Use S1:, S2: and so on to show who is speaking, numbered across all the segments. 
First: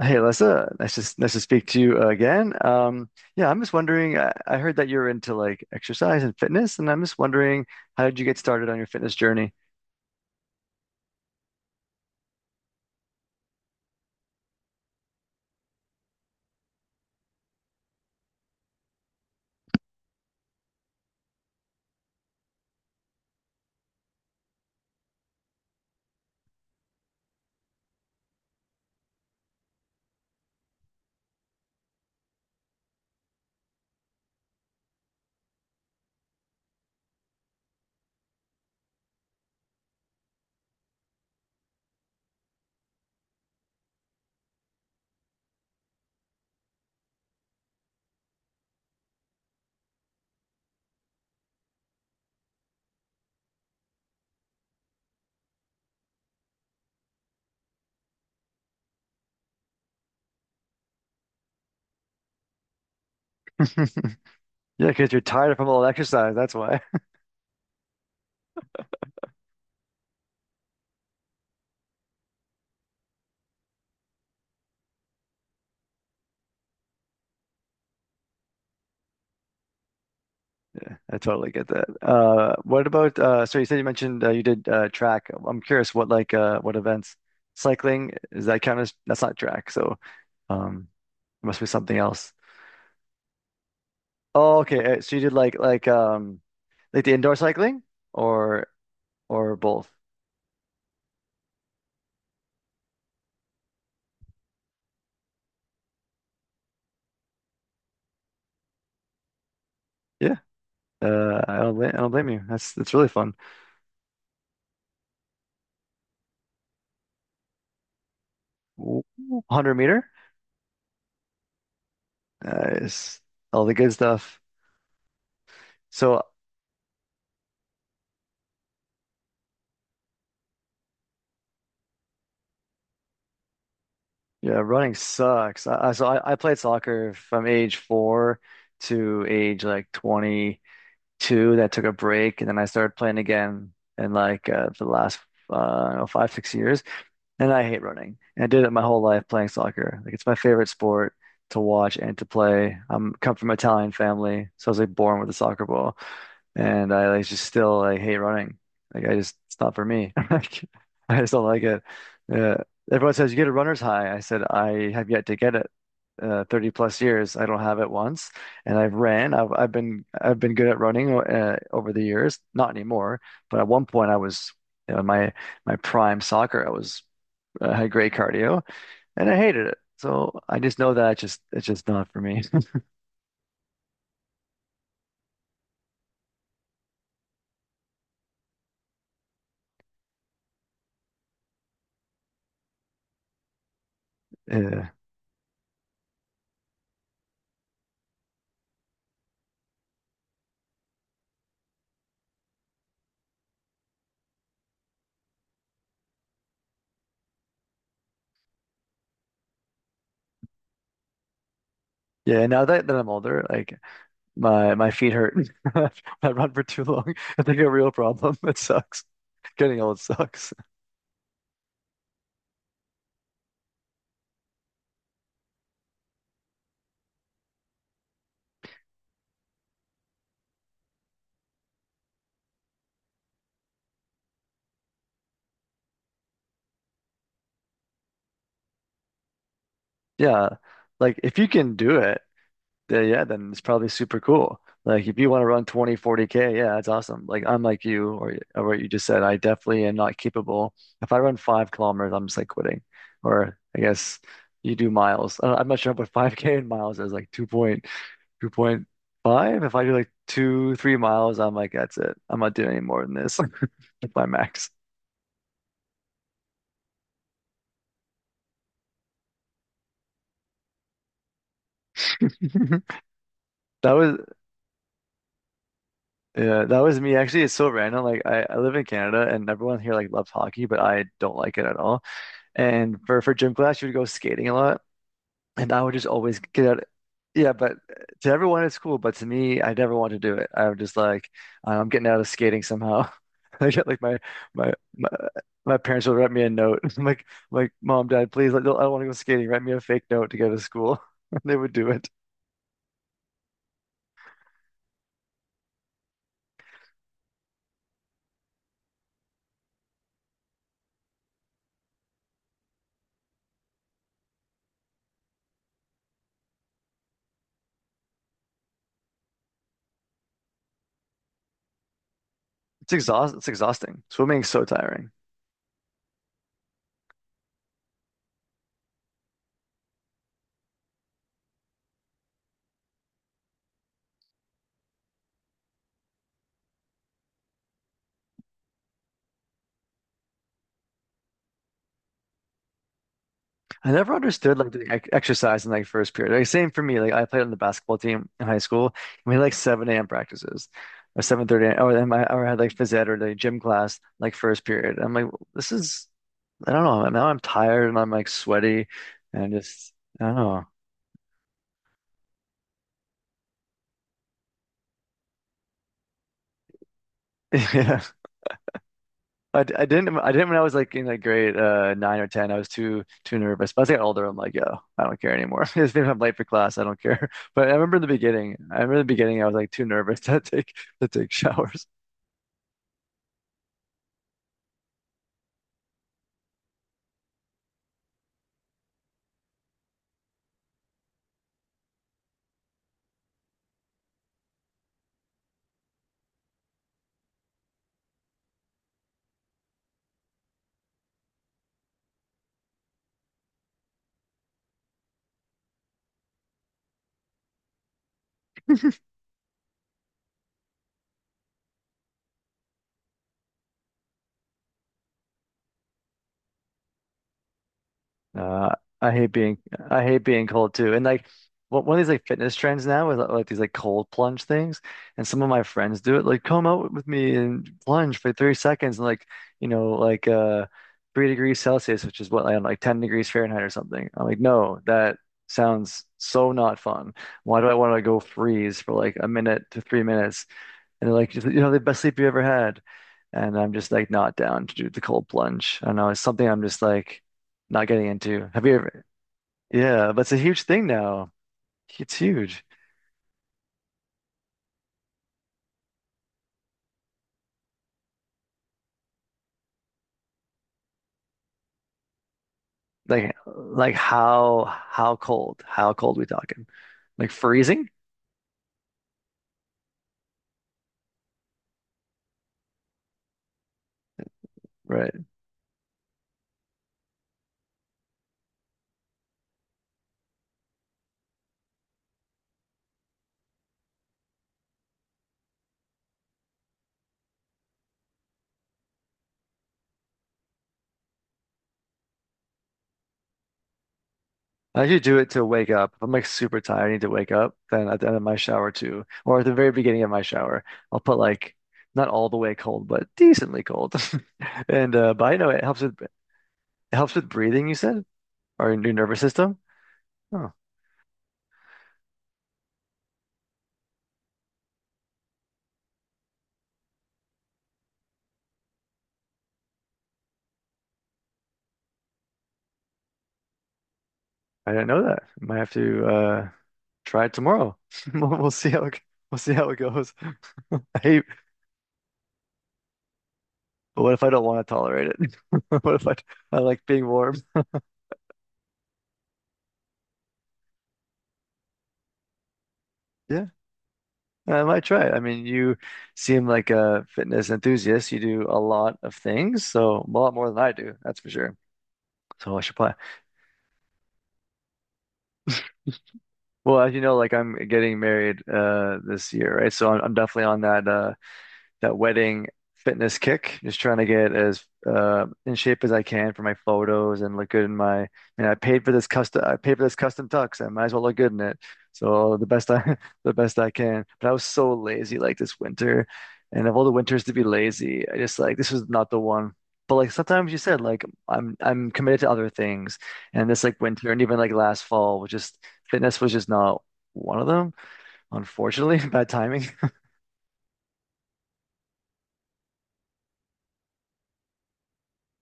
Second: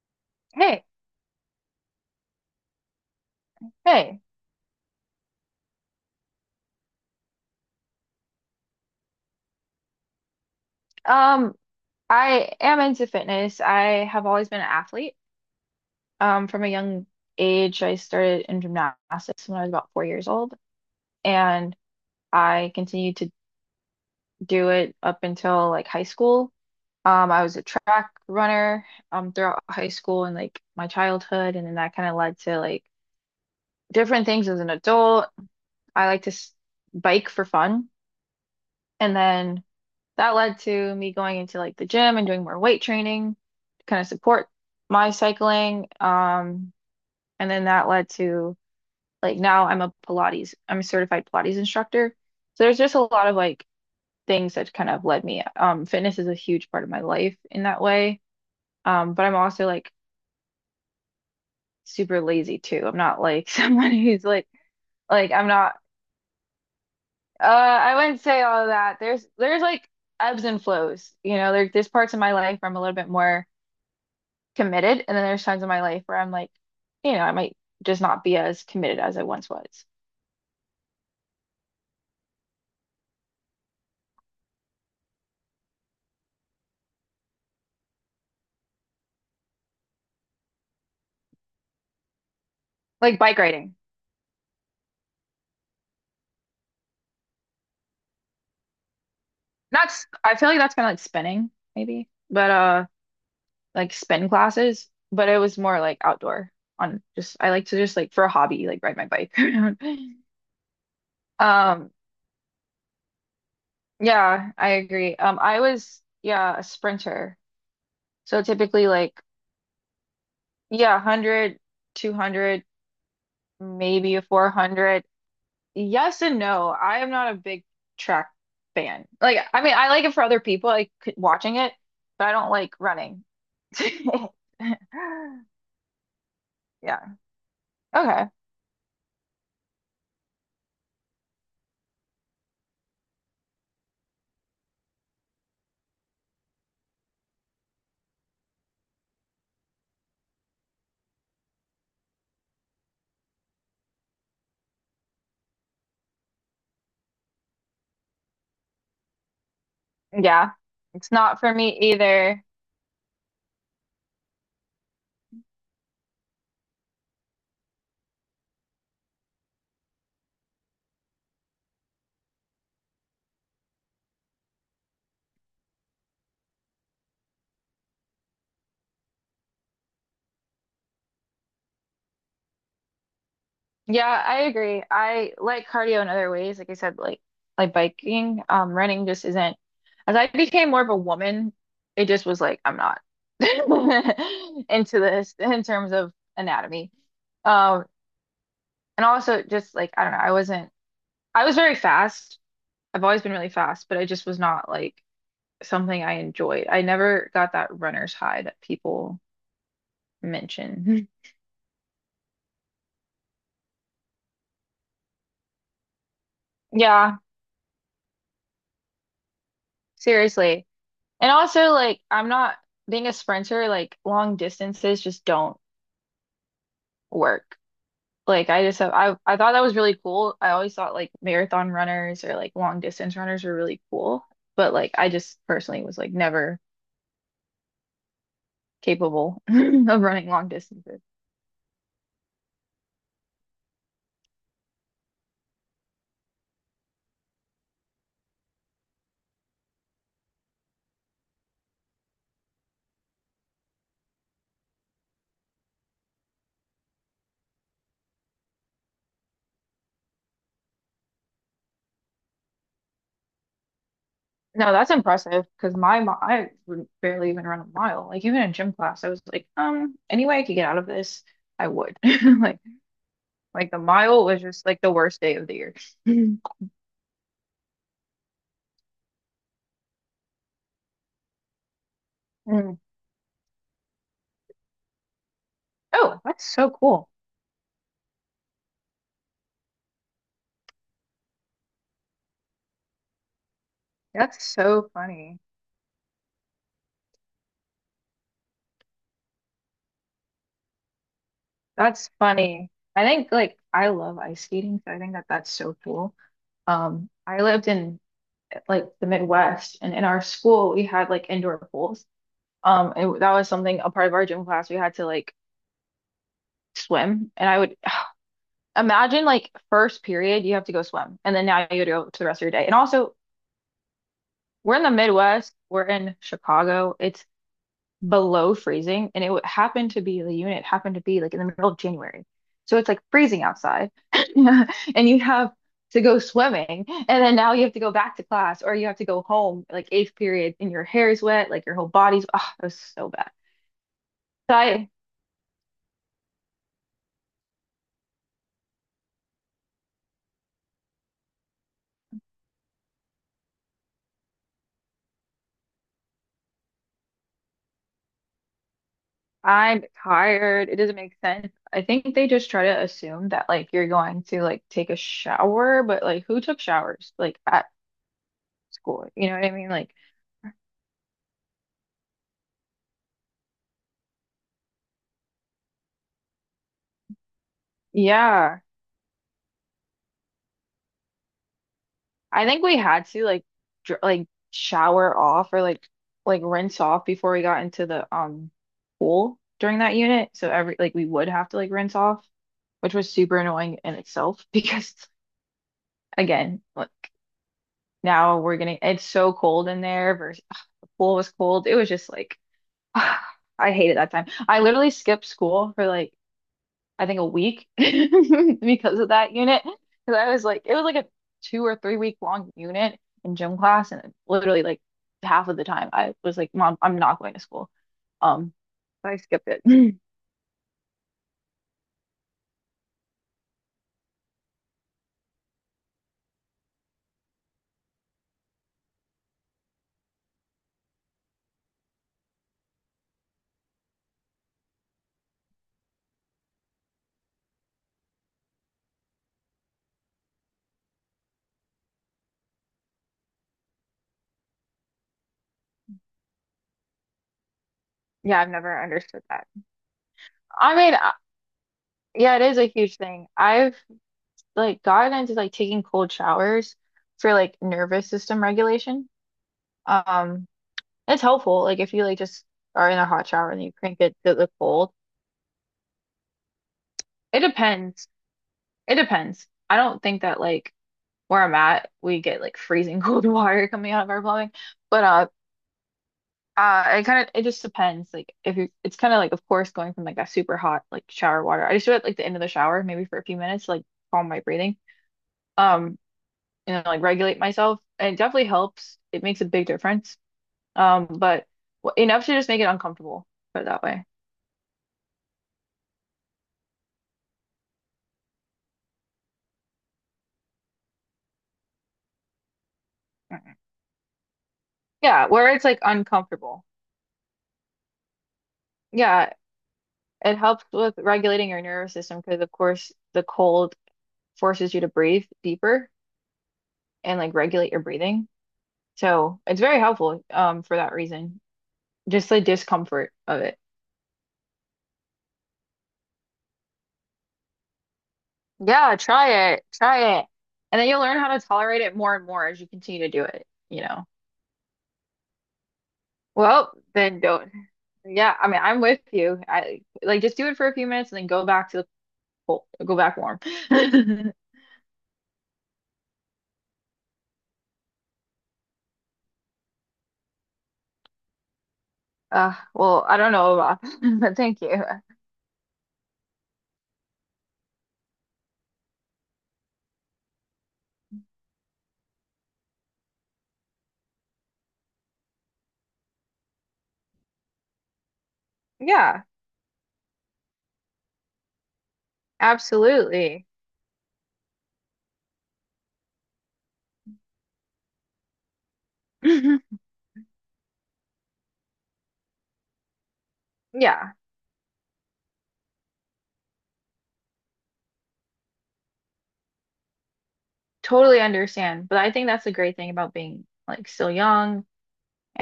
S1: Hey, Alyssa,
S2: Hey,
S1: nice to speak to you again. Yeah, I'm just wondering.
S2: hey.
S1: I heard that you're into like exercise and fitness, and I'm just wondering how did you get started on your fitness journey?
S2: Um, I am into fitness. I have always been an athlete. From a young age, I started in gymnastics when I was about 4 years old, and I continued to do it up until like high school. I was a track runner throughout high school and like my childhood, and then that kind of led to like different things as an adult. I like to s bike for fun, and then that led to me going into like the gym and doing more weight training to kind of support my cycling. And then that led to like now I'm a certified Pilates instructor. So there's just a lot of like things that kind of led me. Fitness is a huge part of my life in that way. But I'm also like super lazy too. I'm not like someone who's like
S1: Yeah, because you're
S2: like I'm
S1: tired from
S2: not,
S1: all the exercise. That's why.
S2: I wouldn't say all of that. There's like ebbs and flows, you know, there's parts of my life where I'm a little bit more committed. And then there's times in my life where I'm like, you know, I might just not be as committed as I once was.
S1: I totally get that. What about? So you said you mentioned you did track. I'm curious what events? Cycling is that kind of that's not track. So um, it must be something else.
S2: Like bike riding.
S1: Oh, okay. So you did like like the indoor cycling or or both?
S2: That's I feel like that's kind of like spinning, maybe, but like spin classes. But it was more like outdoor on just, I like to just like for a hobby, like ride my bike around.
S1: Yeah. Uh, I don't blame,
S2: Um,
S1: I don't blame you. That's really fun.
S2: yeah, I agree. I was, yeah, a sprinter. So typically
S1: Ooh,
S2: like,
S1: 100 meter,
S2: yeah, 100, 200,
S1: nice. All the good
S2: maybe a
S1: stuff.
S2: 400.
S1: So
S2: Yes and no. I am not a big track fan. Like, I mean, I like it for other people, like watching it, but I don't like running.
S1: yeah, running sucks. I played
S2: Yeah.
S1: soccer from age
S2: Okay.
S1: four to age like 22. That took a break, and then I started playing again in like the last I don't know, 5 6 years. And I hate running. And I did it my whole life playing soccer. Like it's my favorite sport to watch and to play. I'm come from an Italian family, so I was like born with a soccer ball. And I like just still like hate running. Like I just it's not for me.
S2: Yeah.
S1: Like
S2: It's
S1: I just
S2: not
S1: don't
S2: for
S1: like
S2: me
S1: it.
S2: either.
S1: Uh, Everyone says you get a runner's high. I said I have yet to get it. 30 plus years, I don't have it once, and I've ran. I've been good at running over the years. Not anymore, but at one point I was, you know, in my prime soccer. I was had great cardio, and I hated it. So I just know that it's just not for me.
S2: Yeah, I agree. I like cardio in other ways. Like I said, like biking, running just isn't. As I became more of a woman, it just was like I'm not
S1: Uh,
S2: into this in terms of anatomy. Um, and also just like I don't know, I wasn't. I was very fast. I've always been really fast, but I just was not like something I enjoyed. I never got that runner's high that people mention.
S1: yeah, now that I'm older, like my feet hurt. I run for too long.
S2: Yeah,
S1: It's like a real problem. It sucks. Getting old sucks.
S2: seriously. And also, like, I'm not being a sprinter, like, long distances just don't work. Like, I just have, I thought that was really cool. I always thought like marathon runners or like long distance runners were really cool. But like, I just personally was like never capable of running long
S1: Yeah.
S2: distances.
S1: Like if you can do it, then yeah, then it's probably super cool. Like if you want to run 20, 40 k, yeah, that's awesome. Like I'm like you or what you just said, I definitely am not capable. If I run 5 kilometers, I'm just like quitting. Or I guess you do miles. I'm not sure what 5K in miles is, like 2. 2.5. If I do like two, 3 miles, I'm like, that's it. I'm not doing any more than this. That's my max.
S2: No, that's impressive because I would barely even run a mile. Like even in gym class, I was like, any way I could get out of this, I would. Like like the
S1: That was
S2: mile was just like the worst day of the year.
S1: Yeah, that was me. Actually, it's so random. Like I live in Canada and everyone here like loves hockey, but I don't like it at all.
S2: Mm.
S1: And for gym class, you would go skating a lot. And I would just
S2: Oh,
S1: always
S2: that's
S1: get
S2: so
S1: out.
S2: cool.
S1: Yeah, but to everyone it's cool, but to me, I never want to do it. I would just like, I'm getting out of skating somehow. I get like
S2: That's
S1: my
S2: so
S1: my,
S2: funny.
S1: my parents will write me a note. I'm like mom, dad, please, I don't want to go skating. Write me a fake note to go to school. They would do it.
S2: That's funny. I think like I love ice skating, so I think that that's so cool. I lived in like the Midwest, and in our school we had like indoor pools. And that was something a part of our gym class we had to like swim, and I would imagine like first period, you have to go swim, and then now you have to go to the rest of your day. And also,
S1: It's exhausting. Swimming is so
S2: we're in the
S1: tiring.
S2: Midwest, we're in Chicago, it's below freezing, and it would happen to be the unit happened to be like in the middle of January. So it's like freezing outside, and you have to go swimming, and then now you have to go back to class or you have to go home like eighth period, and your hair is wet, like your whole body's, oh, it was so bad.
S1: I never
S2: So
S1: understood like the
S2: I
S1: ex exercise in like first period. Like same for me. Like I played on the basketball team in high school. We had like 7 a.m. practices or 7:30 a.m. or then I or I had like phys ed or the gym class like first period. I'm like, this is I don't know. Now I'm tired and I'm like sweaty and
S2: I'm
S1: just I don't know.
S2: tired. It doesn't make sense. I think they just try to assume that like you're going to like take a shower, but like who took showers like at
S1: Yeah.
S2: school? You know what I
S1: I,
S2: mean?
S1: d- I
S2: Like,
S1: didn't I didn't when I was like in like grade nine or ten. I was too nervous. But as I got older, I'm like, yo, I don't care anymore. If I'm late for class, I don't care. But I remember in the beginning,
S2: yeah,
S1: I remember in the beginning I was like too nervous to take showers.
S2: I think we had to like dr like shower off or like rinse off before we got into the pool during that unit. So every like we would have to like rinse off, which was super annoying in itself because again, like now we're getting it's so cold in there versus pool was cold. It was just like I hated that time. I literally skipped school for like I think a week because of that unit. Because I was like, it was like a 2 or 3 week long unit in gym class, and literally like half of the time I was like, Mom, I'm not going to school. Um,
S1: Uh, I
S2: so I
S1: hate
S2: skipped
S1: being
S2: it.
S1: I hate being cold too. And like one of these like fitness trends now is like these like cold plunge things. And some of my friends do it. Like come out with me and plunge for 30 seconds and like, you know, 3 degrees Celsius, which is what I don't know, like 10 degrees Fahrenheit or something. I'm like, no, that sounds so not fun. Why do I want to go freeze for like a minute to 3 minutes and they're like, you know, the best sleep you ever had. And I'm just like not down to do the cold plunge. I know. It's something I'm just like not getting
S2: Yeah, I've
S1: into. Have you
S2: never
S1: ever?
S2: understood that.
S1: Yeah, but it's a huge
S2: I
S1: thing
S2: mean,
S1: now. It's
S2: yeah, it is
S1: huge.
S2: a huge thing. I've like gotten into like taking cold showers for like nervous system regulation. Um, It's helpful. Like if you like just are in a hot
S1: Like,
S2: shower and you crank it to the cold.
S1: how cold? How cold we talking? Like
S2: It
S1: freezing?
S2: depends. It depends. I don't think that like where I'm at, we get like freezing cold water coming out of our plumbing. But
S1: Right.
S2: it kind of it just depends. Like if you it's kind of like of course going from like that super hot like shower water. I just do it like the end of the shower, maybe for a few minutes, to, like calm my breathing. Um, you know, like regulate myself. And it definitely helps. It makes a big difference. But enough to just make it uncomfortable, put it that way.
S1: I usually do it to wake up. If I'm like super tired, I need to wake up. Then at the end of my shower too, or at the very beginning of my shower, I'll put like not all the way cold, but decently cold. And but
S2: Yeah,
S1: I know
S2: where
S1: it
S2: it's like
S1: helps with it
S2: uncomfortable.
S1: helps with breathing. You said? Our new nervous
S2: Yeah,
S1: system?
S2: it
S1: Oh,
S2: helps with regulating your nervous system because, of course, the cold forces you to breathe deeper and like regulate your breathing. So it's very helpful for that reason. Just the discomfort of it.
S1: I didn't know that. Might have to try it tomorrow. We'll see
S2: Yeah,
S1: we'll
S2: try
S1: see
S2: it.
S1: how it goes.
S2: Try it. And then
S1: I
S2: you'll learn
S1: hate,
S2: how to tolerate it more and more as you continue to do it, you
S1: but
S2: know.
S1: what if I don't want to tolerate it? What if I I
S2: Well,
S1: like being
S2: then
S1: warm?
S2: don't. Yeah, I mean, I'm with you. I like just do it for a few minutes and then go back to the cold, go back warm.
S1: Yeah, I might try it. I mean, you seem like a fitness enthusiast. You do a lot of things, so a lot more than I do, that's for sure. So I should play.
S2: Well, I don't know about that, but thank you.
S1: Well, as you know, like I'm getting married this year, right? So I'm definitely on that that wedding fitness kick, just trying to get as in shape as I can for my photos and look good in my. I mean,
S2: Yeah,
S1: I paid for this custom tux. I might as well look good in it. So the best I, the
S2: absolutely.
S1: best I can. But I was so lazy like this winter, and of all the winters to be lazy, I just like this was not the one. But like sometimes you said, like I'm committed to other things, and this like winter
S2: Yeah,
S1: and even like last fall was just fitness was just not one of them, unfortunately. Bad timing.
S2: totally understand. But I think that's the great thing about being like still young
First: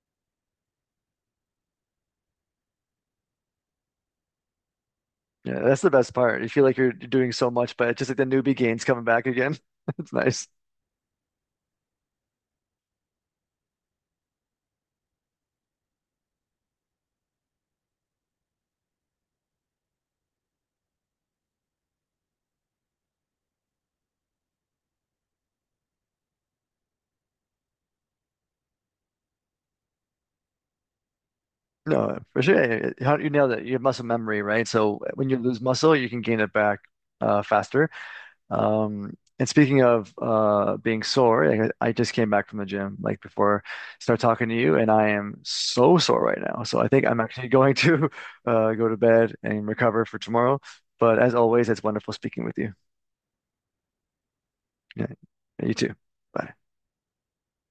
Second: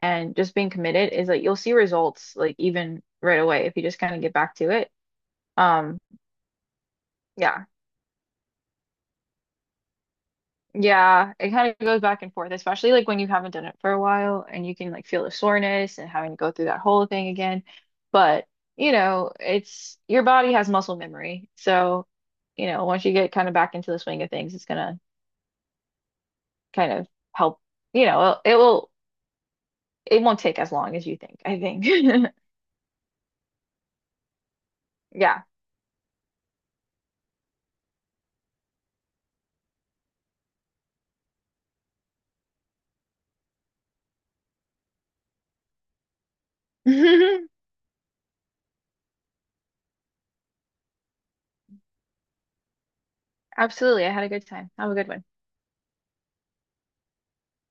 S2: and just being committed is like you'll see results like even right away if you just kind of get back to it.
S1: Yeah, that's the
S2: Um,
S1: best part. You feel like you're doing so
S2: yeah.
S1: much, but it's just like the newbie gains coming back again. It's nice.
S2: Yeah, it kind of goes back and forth, especially like when you haven't done it for a while and you can like feel the soreness and having to go through that whole thing again. But, you know, it's your body has muscle memory. So, you know, once you get kind of back into the swing of things, it's gonna kind of help, you know, it won't take as long as you think, I think.
S1: No, for sure. You nailed it. You have muscle memory, right? So when you
S2: Yeah.
S1: lose muscle, you can gain it back faster. And speaking of being sore, like, I just came back from the gym like before I start talking to you, and I am so sore right now. So I think I'm actually going to go to bed and recover for tomorrow. But as always, it's wonderful speaking with you.
S2: Absolutely. I had a good time. Have a
S1: Yeah,
S2: good one.
S1: you too. Bye.